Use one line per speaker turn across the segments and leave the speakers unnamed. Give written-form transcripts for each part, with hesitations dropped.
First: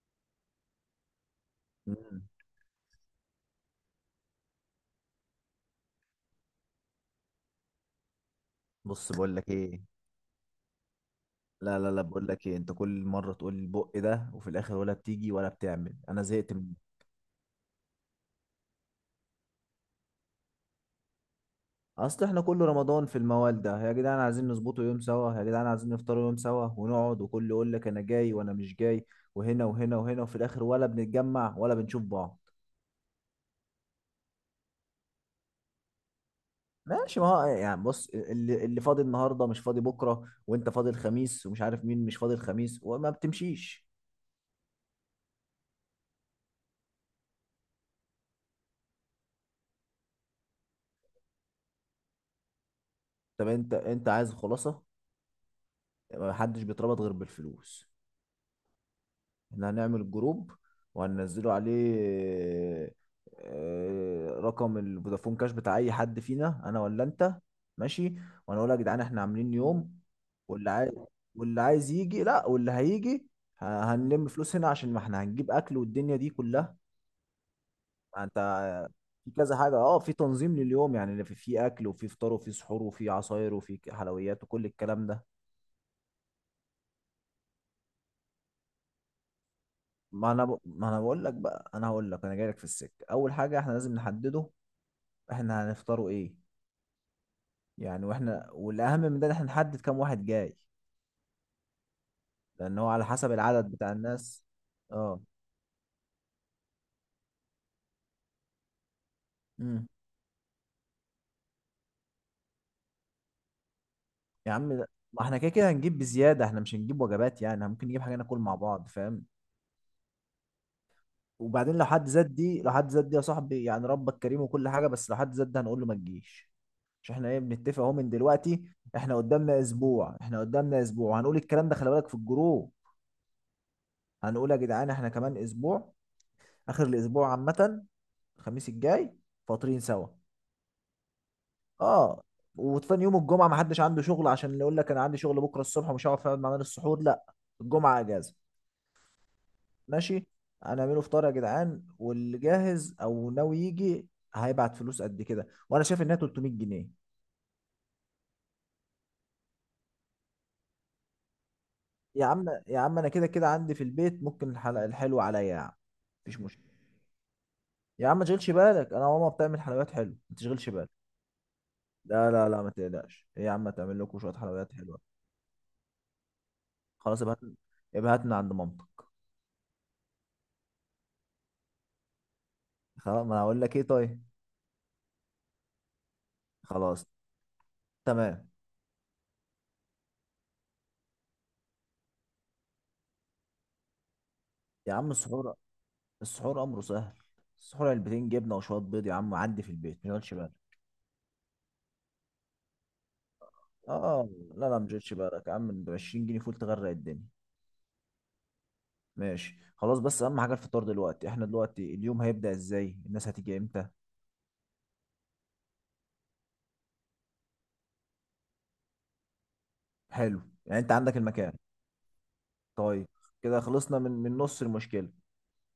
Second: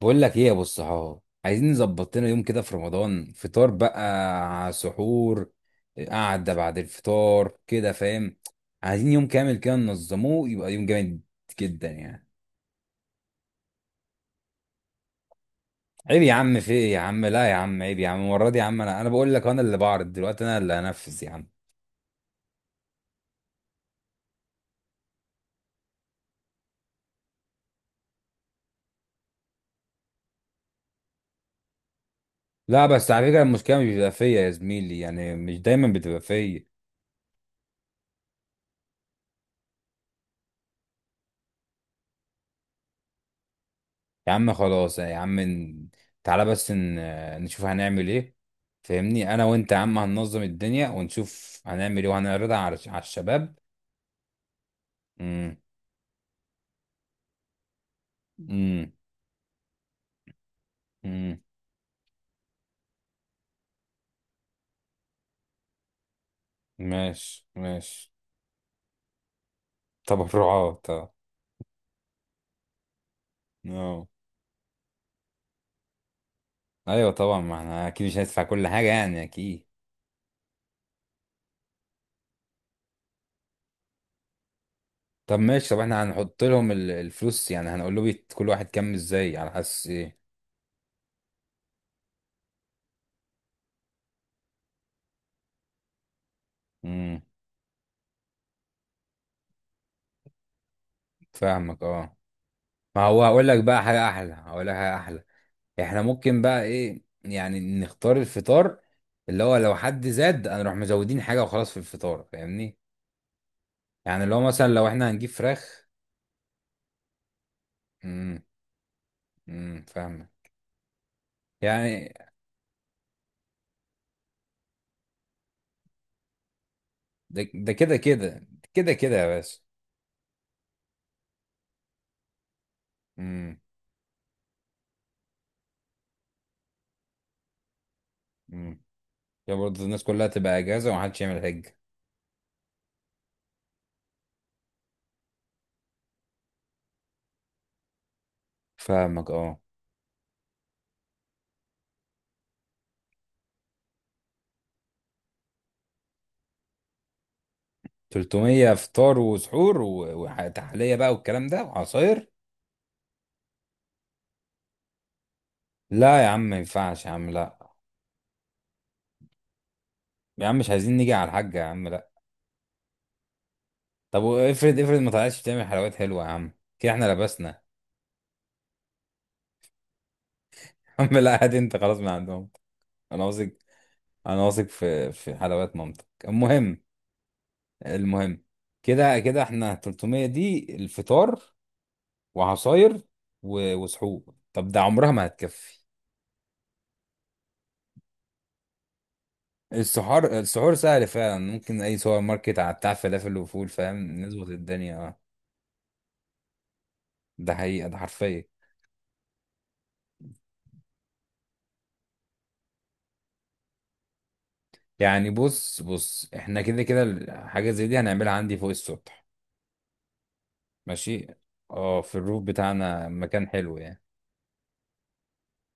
بقول لك ايه يا ابو الصحاب؟ عايزين نظبط
مم.
لنا يوم كده في رمضان، فطار بقى، سحور، قعده بعد الفطار، كده فاهم؟ عايزين
بص
يوم
بقول لك
كامل كده
ايه.
ننظموه، يبقى يوم جامد
لا
جدا
لا لا، بقول
يعني.
لك ايه، انت كل مره تقول البق ده وفي الاخر ولا بتيجي ولا بتعمل،
عيب
انا
يا
زهقت
عم، في
منه.
ايه يا عم، لا يا عم، عيب يا عم، المره دي يا عم انا بقول لك، انا اللي بعرض دلوقتي، انا اللي هنفذ يا عم.
اصل احنا كل رمضان في الموال ده يا جدعان، عايزين نظبطه يوم سوا يا جدعان، عايزين نفطروا يوم سوا ونقعد، وكل يقول لك انا جاي وانا مش جاي، وهنا وهنا وهنا، وفي الاخر ولا بنتجمع ولا بنشوف بعض.
لا بس على فكره، المشكله مش بتبقى فيا يا زميلي، يعني مش دايما بتبقى فيا.
ماشي، ما هو يعني بص، اللي فاضي النهارده مش فاضي بكره، وانت فاضي الخميس ومش عارف مين مش فاضي الخميس، وما بتمشيش.
يا عم خلاص يا عم، تعالى بس نشوف هنعمل ايه. فاهمني انا وانت يا عم، هننظم الدنيا ونشوف هنعمل ايه وهنعرضها على
طب
الشباب.
انت عايز خلاصه؟
امم.
محدش بيتربط غير بالفلوس.
امم.
احنا هنعمل جروب،
امم.
وهننزله عليه. رقم الفودافون كاش بتاع اي حد فينا، انا ولا انت.
ماشي ماشي.
ماشي. وانا اقول يا جدعان احنا عاملين يوم، واللي
تبرعات
عايز،
اه.
واللي عايز يجي لا، واللي هيجي ه-
آه.
هنلم فلوس هنا، عشان ما احنا هنجيب اكل والدنيا دي كلها.
ايوه طبعا، ما احنا اكيد مش
انت
هندفع كل حاجه يعني،
في كذا
اكيد.
حاجة اه، في تنظيم لليوم يعني، في اكل وفي فطار وفي سحور وفي عصاير وفي حلويات وكل الكلام ده.
طب ماشي، طب احنا هنحط لهم الفلوس، يعني هنقول له كل واحد كام، ازاي، على حس ايه.
ما انا بقول لك بقى، انا هقول لك انا جاي لك في السكة. اول حاجة احنا لازم نحدده، احنا هنفطروا ايه.
امم.
يعني واحنا، والاهم من ده ان احنا نحدد كام واحد جاي،
فاهمك اه.
لان هو
ما
على
هو
حسب
هقول لك
العدد
بقى
بتاع
حاجه احلى،
الناس.
هقول لك حاجه
اه.
احلى. احنا ممكن بقى ايه يعني، نختار الفطار اللي هو لو
امم.
حد زاد هنروح مزودين حاجة وخلاص في الفطار، فاهمني؟ يعني اللي هو
يا
مثلا
عم
لو احنا
ما
هنجيب
احنا كده كده
فراخ.
هنجيب بزياده، احنا مش هنجيب وجبات يعني، إحنا ممكن نجيب حاجه ناكل
امم.
مع بعض فاهم.
فاهمة.
وبعدين لو حد
يعني
زاد دي لو حد زاد دي يا صاحبي، يعني ربك كريم وكل حاجه، بس لو حد زاد ده هنقول له ما تجيش. مش احنا ايه
ده
بنتفق اهو
كده
من
كده.
دلوقتي.
كده كده
احنا
يا باشا.
قدامنا اسبوع احنا قدامنا اسبوع هنقول الكلام ده خلي بالك في الجروب.
امم.
هنقول يا جدعان احنا كمان اسبوع، اخر الاسبوع عامه، الخميس
امم.
الجاي،
يا
فاطرين
برضه الناس
سوا.
كلها تبقى اجازة ومحدش يعمل حاجة.
اه. وتاني يوم الجمعه ما حدش عنده شغل، عشان اللي يقول لك انا عندي شغل بكره الصبح ومش هعرف اقعد معانا للسحور، لا. الجمعه اجازه.
فاهمك اه.
ماشي. هنعمله فطار يا جدعان، واللي جاهز او ناوي يجي هيبعت فلوس قد كده، وانا شايف انها 300 جنيه.
300 فطار وسحور وتحلية بقى والكلام ده
يا
وعصاير.
عم يا عم انا كده كده عندي في البيت، ممكن الحلقه الحلوه عليا يا عم.
لا يا عم
مفيش
ما
مشكله.
ينفعش يا عم، لا
يا عم ما تشغلش بالك، انا ماما بتعمل حلويات حلوه، ما
يا عم،
تشغلش
مش
بالك.
عايزين نيجي على الحاجة يا عم، لا.
لا لا لا ما تقلقش، ايه يا عم، تعمل لكم
طب
شويه حلويات
وافرض، افرض
حلوه.
ما طلعتش بتعمل حلويات حلوه يا عم، كده احنا
خلاص ابهات،
لبسنا.
ابهات من عند مامتك.
يا عم لا، هات انت خلاص من عندهم. انا
خلاص، ما انا
واثق،
هقول لك ايه طيب.
انا واثق في في حلويات مامتك. المهم.
خلاص.
المهم،
تمام.
كده كده احنا 300 دي الفطار وعصاير وسحور، طب ده
يا عم
عمرها ما
السحور،
هتكفي.
السحور امره سهل. السحور علبتين جبنه وشويه بيض يا عم، عدي في البيت، ما
السحور،
تشغلش بالك.
السحور سهل فعلا، ممكن اي سوبر ماركت على بتاع فلافل وفول، فاهم؟
اه.
نظبط
لا لا، ما
الدنيا
تشغلش
اه.
بالك يا عم، ب 20 جنيه فول تغرق الدنيا.
ده حقيقه، ده حرفيا.
ماشي خلاص، بس اهم حاجه الفطار دلوقتي. احنا دلوقتي اليوم هيبدا ازاي، الناس هتيجي امتى؟
يعني بص بص، احنا كده كده حاجه زي دي هنعملها عندي فوق السطح.
حلو. يعني انت عندك
ماشي.
المكان.
اه، في الروف
طيب.
بتاعنا مكان
كده
حلو
خلصنا
يعني.
من نص المشكله.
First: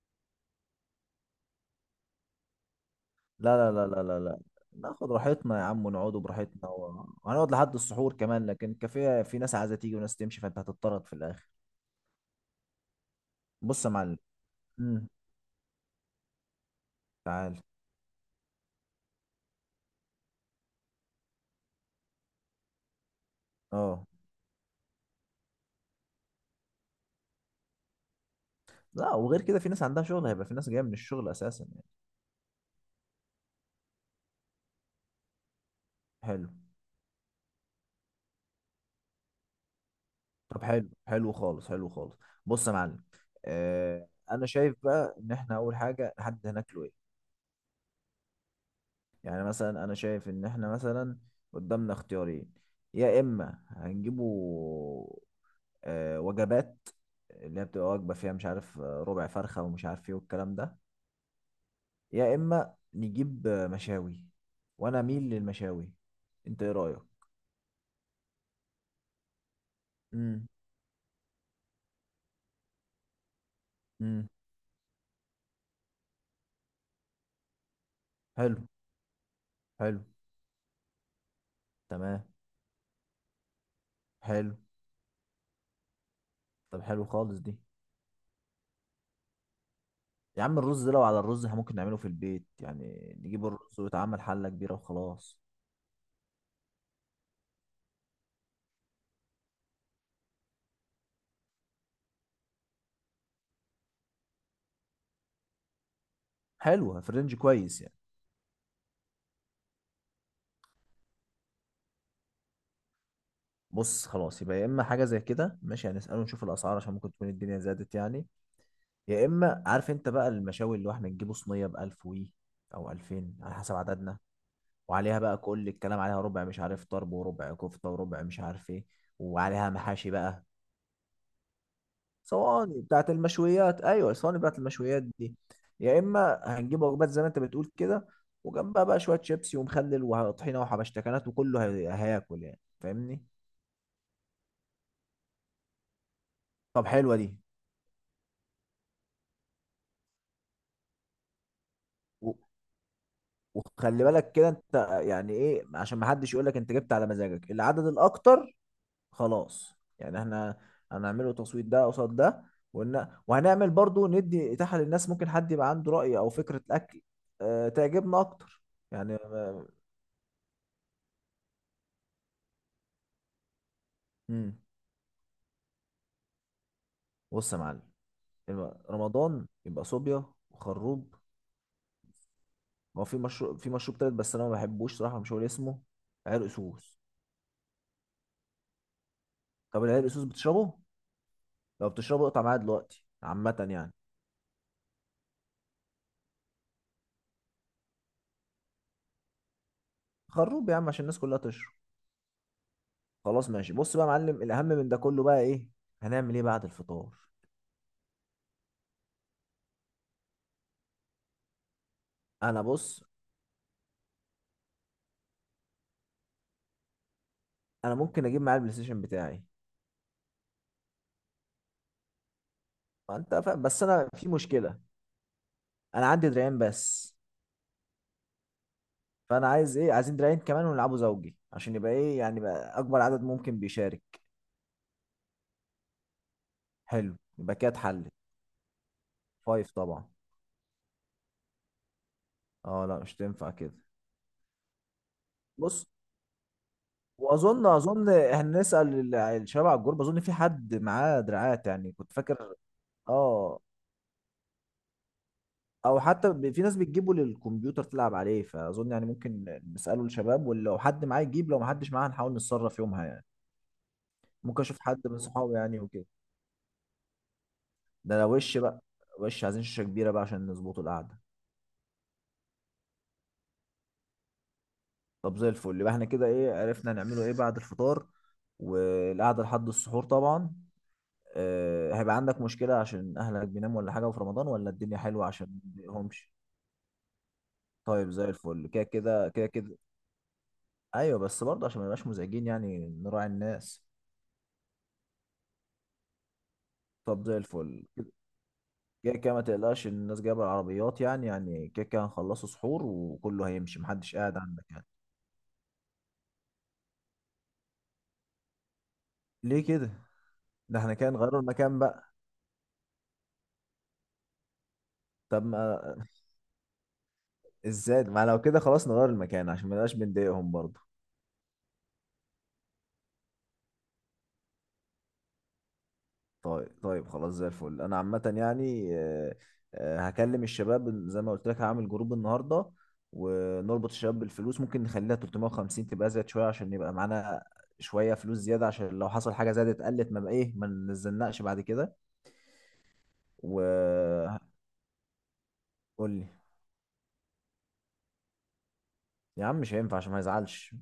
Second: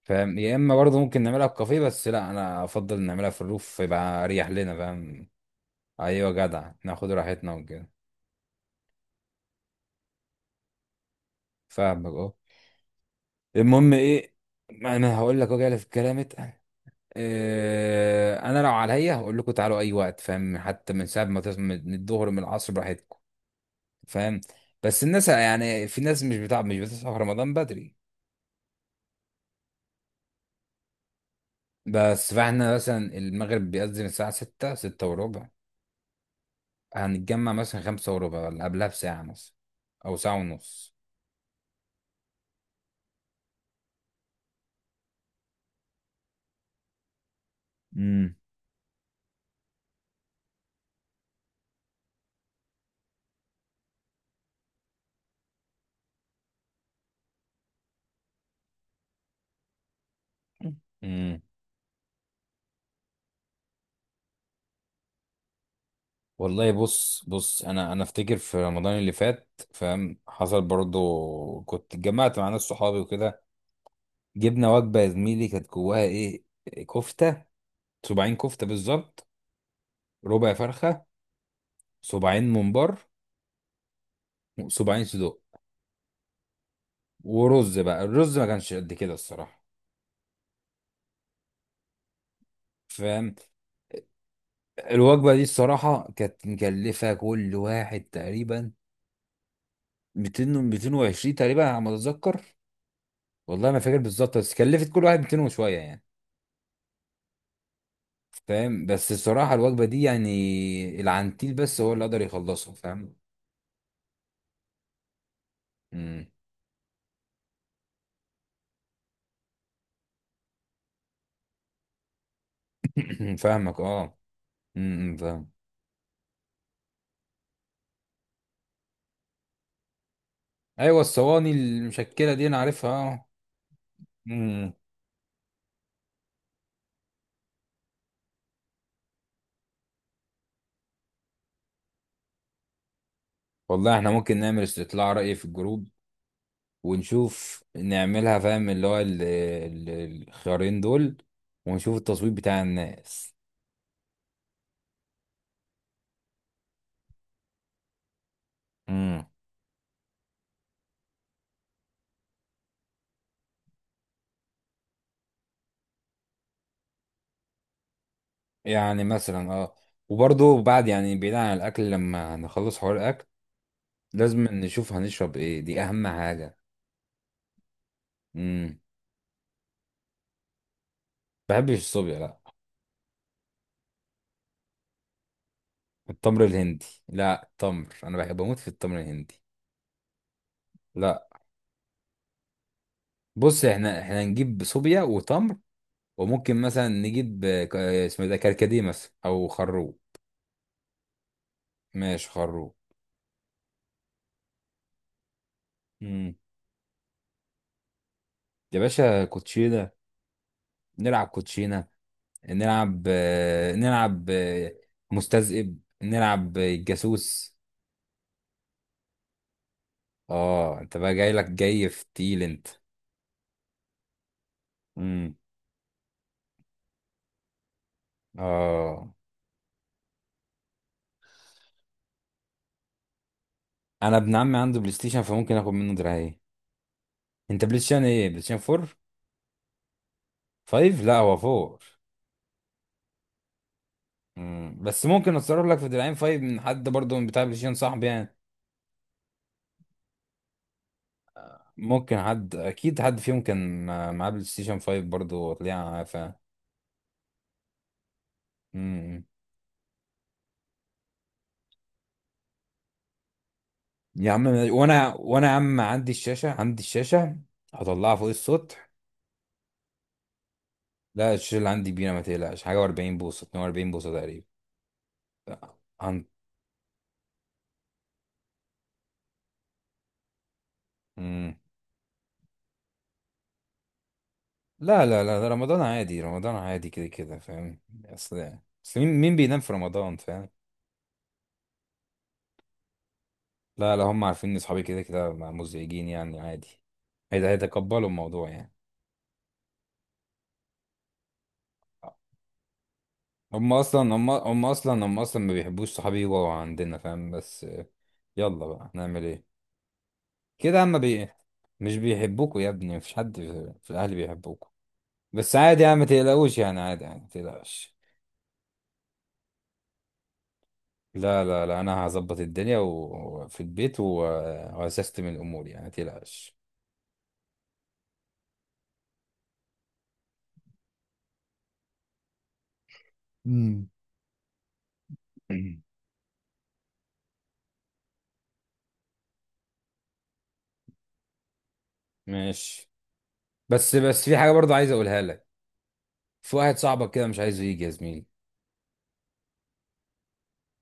فاهم؟ يا اما برضه ممكن نعملها في كافيه، بس لا، انا افضل نعملها في
لا لا
الروف
لا لا لا
يبقى
لا،
اريح لنا،
ناخد
فاهم؟
راحتنا يا عم، ونقعد
ايوه
براحتنا،
جدع، ناخد
وهنقعد
راحتنا
لحد
وكده.
السحور كمان، لكن الكافيه في ناس عايزه تيجي وناس تمشي، فانت هتضطرد في الاخر.
فاهمك اه.
بص يا
المهم
معلم.
ايه؟ ما
امم.
انا هقول لك، وجع في الكلام اتقل.
تعال.
إيه، انا لو عليا هقول لكم تعالوا اي وقت، فاهم، حتى من ساعه ما تصحوا، من الظهر، من العصر براحتكم.
اه.
فاهم؟ بس الناس يعني، في ناس مش بتصحى في رمضان بدري.
لا، وغير كده في ناس عندها شغل، هيبقى في ناس جايه من الشغل اساسا يعني.
بس فاحنا مثلا المغرب بيأذن الساعه 6، 6 وربع.
حلو.
هنتجمع مثلا 5:15، ولا قبلها بساعة مثلا، أو ساعة
طب حلو
ونص.
حلو خالص حلو خالص. بص يا معلم. آه انا شايف بقى ان احنا اول حاجه نحدد هناكله ايه.
امم.
يعني مثلا انا شايف ان احنا مثلا قدامنا اختيارين. يا اما هنجيبه وجبات، اللي هي بتبقى وجبه فيها مش عارف ربع فرخه ومش عارف ايه والكلام ده.
امم.
يا اما نجيب مشاوي، وانا اميل للمشاوي. انت
والله
ايه رايك؟
بص بص، انا افتكر في رمضان اللي فات، فاهم،
امم.
حصل برضو، كنت اتجمعت مع ناس صحابي وكده.
امم.
جبنا وجبه يا زميلي كانت جواها ايه، كفته، صباعين
حلو.
كفته بالظبط،
حلو.
ربع فرخه،
تمام.
صباعين ممبار،
حلو.
صباعين صدوق.
طب حلو خالص دي.
ورز، بقى الرز ما كانش قد كده الصراحه.
يا عم الرز ده، لو على الرز احنا ممكن نعمله في البيت يعني،
فاهم.
نجيب الرز ويتعمل حلة كبيرة
الوجبه
وخلاص.
دي الصراحه كانت مكلفه كل واحد تقريبا 200 و 220 تقريبا على ما اتذكر. والله ما فاكر بالظبط، بس كلفت كل واحد 200 وشويه يعني.
حلوة، في رينج كويس يعني.
فاهم، بس الصراحه الوجبه دي يعني العنتيل بس هو اللي قدر يخلصها. فاهم.
بص خلاص، يبقى يا اما حاجة زي كده ماشي، هنسأله
مم.
نشوف الأسعار، عشان ممكن تكون الدنيا زادت يعني. يا اما، عارف انت بقى، المشاوي اللي هو احنا نجيبه صينية بألف وي، او ألفين على حسب
فاهمك اه.
عددنا.
مم،
وعليها بقى
فاهم.
كل الكلام، عليها ربع مش عارف طرب وربع كفتة وربع مش عارف ايه، وعليها محاشي بقى.
ايوه الصواني، المشكله دي انا
صواني
عارفها
بتاعت
اه.
المشويات، ايوه الصواني بتاعت
مم.
المشويات دي. يا اما هنجيب وجبات زي ما انت بتقول كده، وجنبها بقى شويه شيبسي ومخلل وطحينه وحبشتكنات، وكله هياكل يعني فاهمني.
والله احنا ممكن نعمل استطلاع رأي في الجروب
طب حلوه دي.
ونشوف نعملها، فاهم، اللي هو الخيارين دول، ونشوف التصويت
و-
بتاع الناس.
وخلي بالك كده انت، يعني ايه، عشان ما حدش يقول لك انت جبت على مزاجك العدد الاكتر. خلاص يعني احنا هنعمله تصويت، ده قصاد ده. وهنعمل برضو ندي اتاحه للناس، ممكن حد يبقى عنده راي او فكره اكل أه تعجبنا اكتر
يعني
يعني.
مثلا اه. وبرضه بعد يعني، بعيد عن الاكل، لما نخلص حوار الاكل لازم
امم.
نشوف هنشرب ايه، دي اهم حاجه.
بص يا معلم،
امم.
رمضان يبقى صوبيا وخروب.
بحبش الصوبيا لا.
ما هو في مشروب تالت، بس انا ما بحبوش صراحه، مش هقول اسمه.
التمر
عرق
الهندي،
سوس.
لا التمر، انا بحب بموت في التمر الهندي.
طب العرق سوس بتشربه؟
لا
لو بتشربه اقطع معايا دلوقتي
بص،
عامه يعني.
احنا احنا نجيب صوبيا وتمر، وممكن مثلا نجيب اسمه ده كركديه مثلا، او خروب.
خروب يا عم، عشان الناس كلها تشرب.
ماشي خروب.
خلاص ماشي. بص بقى يا معلم، الاهم من ده كله بقى ايه؟
امم.
هنعمل ايه بعد الفطار؟
يا باشا كوتشينه، نلعب كوتشينه.
انا بص،
نلعب نلعب مستذئب، نلعب جاسوس.
انا ممكن اجيب معايا البلاي ستيشن بتاعي.
اه انت بقى جاي لك جاي في تيل انت.
ما انت فاهم، بس انا في مشكله.
امم.
انا عندي دراعين بس،
اه
فانا عايز ايه، عايزين دراعين كمان ونلعبه زوجي، عشان يبقى ايه يعني، بقى اكبر عدد ممكن
انا
بيشارك.
ابن عمي عنده بلاي ستيشن، فممكن اخد منه دراعين.
حلو، يبقى
انت
كده
بلاي ستيشن
اتحل.
ايه؟ بلاي ستيشن 4؟
فايف طبعا.
5 لا هو؟ 4.
اه لا، مش تنفع كده.
امم، بس ممكن اتصرف لك
بص،
في دراعين 5 من حد برضه، من بتاع بلاي
واظن
ستيشن صاحبي
اظن
يعني.
هنسال الشباب على الجروب، اظن في حد معاه دراعات يعني، كنت
ممكن حد
فاكر.
اكيد حد فيهم
اه.
كان معاه بلاي ستيشن 5 برضه
او
وطلع ف.
حتى في ناس بتجيبه للكمبيوتر تلعب عليه، فاظن يعني
امم.
ممكن نساله الشباب، ولو حد معاه يجيب، لو ما حدش معاه هنحاول نتصرف يومها يعني.
يا عم
ممكن اشوف حد
وانا
من
يا
صحابي
عم
يعني وكده.
عندي الشاشه، عندي الشاشه، هطلعها
ده
فوق
لو وش بقى،
السطح.
وش عايزين شاشه كبيره بقى، عشان نظبطوا القعده.
لا الشاشه اللي عندي كبيره، ما تقلقش حاجه، و40 بوصه، 42 بوصه
طب زي الفل، يبقى احنا
تقريبا.
كده ايه، عرفنا هنعمله ايه بعد الفطار والقعده لحد السحور طبعا.
مم.
هيبقى عندك مشكلة عشان أهلك بيناموا ولا حاجة، وفي رمضان ولا الدنيا
لا لا
حلوة،
لا،
عشان
ده
ما
رمضان عادي،
تضايقهمش.
رمضان عادي كده كده فاهم.
طيب زي
اصل،
الفل. كده
اصل مين
كده
مين
كده
بينام في
كده.
رمضان، فاهم.
أيوة، بس برضه عشان ما يبقاش مزعجين يعني، نراعي الناس.
لا لا، هم عارفين ان اصحابي كده كده مزعجين يعني عادي.
طب زي
هيدا
الفل.
هيتقبلوا الموضوع يعني.
كده كده، ما تقلقش، الناس جايبة العربيات يعني، يعني كده كده هنخلصوا سحور وكله
هم
هيمشي،
اصلا،
محدش
هم
قاعد
هم
عندك يعني.
اصلا هم اصلا ما بيحبوش صحابي يبقوا عندنا، فاهم، بس آه. يلا بقى نعمل ايه.
ليه كده؟ ده
كده
احنا
اما
كده
بي.
نغيروا المكان
مش
بقى.
بيحبوكوا يا ابني، مفيش حد في في الاهل بيحبوكوا،
طب
بس
ما،
عادي يعني، ما تقلقوش يعني عادي يعني ما تقلقش.
ازاي ما، لو كده خلاص نغير المكان، عشان ما نبقاش بنضايقهم برضه.
لا لا لا، انا هظبط الدنيا وفي البيت وهسستم الامور يعني ما تقلقش.
طيب طيب خلاص، زي الفل انا عامه يعني. هكلم الشباب زي ما قلت لك، هعمل جروب النهارده،
امم.
ونربط الشباب بالفلوس. ممكن نخليها
مم.
350 تبقى زيادة شويه، عشان يبقى معانا شويه فلوس زياده، عشان لو حصل حاجه زادت، قلت ما بقى ايه، ما نزلناش بعد كده.
ماشي. بس بس
وقول
في حاجه برضه عايز اقولها لك.
لي.
في واحد صاحبك كده مش عايزه يجي يا زميلي.
يا عم مش هينفع، عشان ما يزعلش.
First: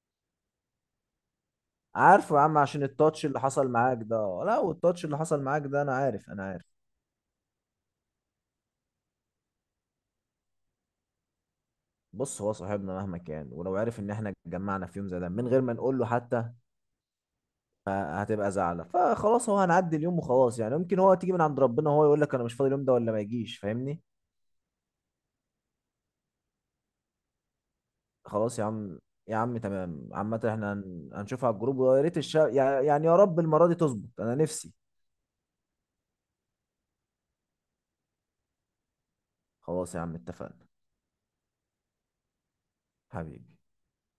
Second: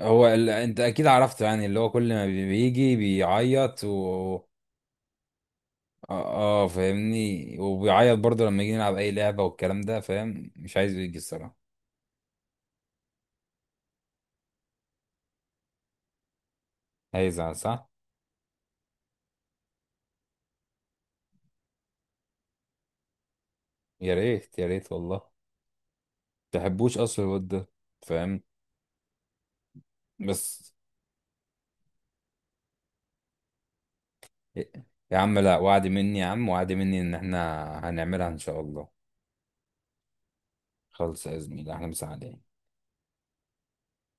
هو ال... انت اكيد عرفته يعني، اللي هو كل ما
عارفه يا عم، عشان
بيجي
التاتش اللي حصل
بيعيط
معاك ده.
و.
لا، والتاتش اللي حصل معاك ده انا عارف، انا
اه.
عارف.
آه فاهمني، وبيعيط برضه لما يجي نلعب اي لعبه والكلام ده، فاهم، مش عايزه يجي الصراحه.
بص، هو صاحبنا مهما كان، ولو عارف ان احنا اتجمعنا في يوم زي ده من غير ما نقول له حتى،
هيزعل صح.
فهتبقى زعلة. فخلاص هو، هنعدي اليوم وخلاص يعني، ممكن هو تيجي من عند ربنا هو يقول لك انا مش فاضي اليوم ده، ولا ما يجيش فاهمني.
يا ريت يا ريت، والله ما تحبوش اصلا الواد ده، فاهم،
خلاص يا عم. يا عم تمام عامة،
بس.
احنا هنشوفها على الجروب، ويا ريت يعني يعني، يا رب المرة دي تظبط انا نفسي.
يا عم لا، وعد مني يا عم، وعد مني ان احنا هنعملها ان شاء الله.
خلاص يا عم، اتفقنا.
خلص يا زميلي احنا، مسا عليك.
حبيبي.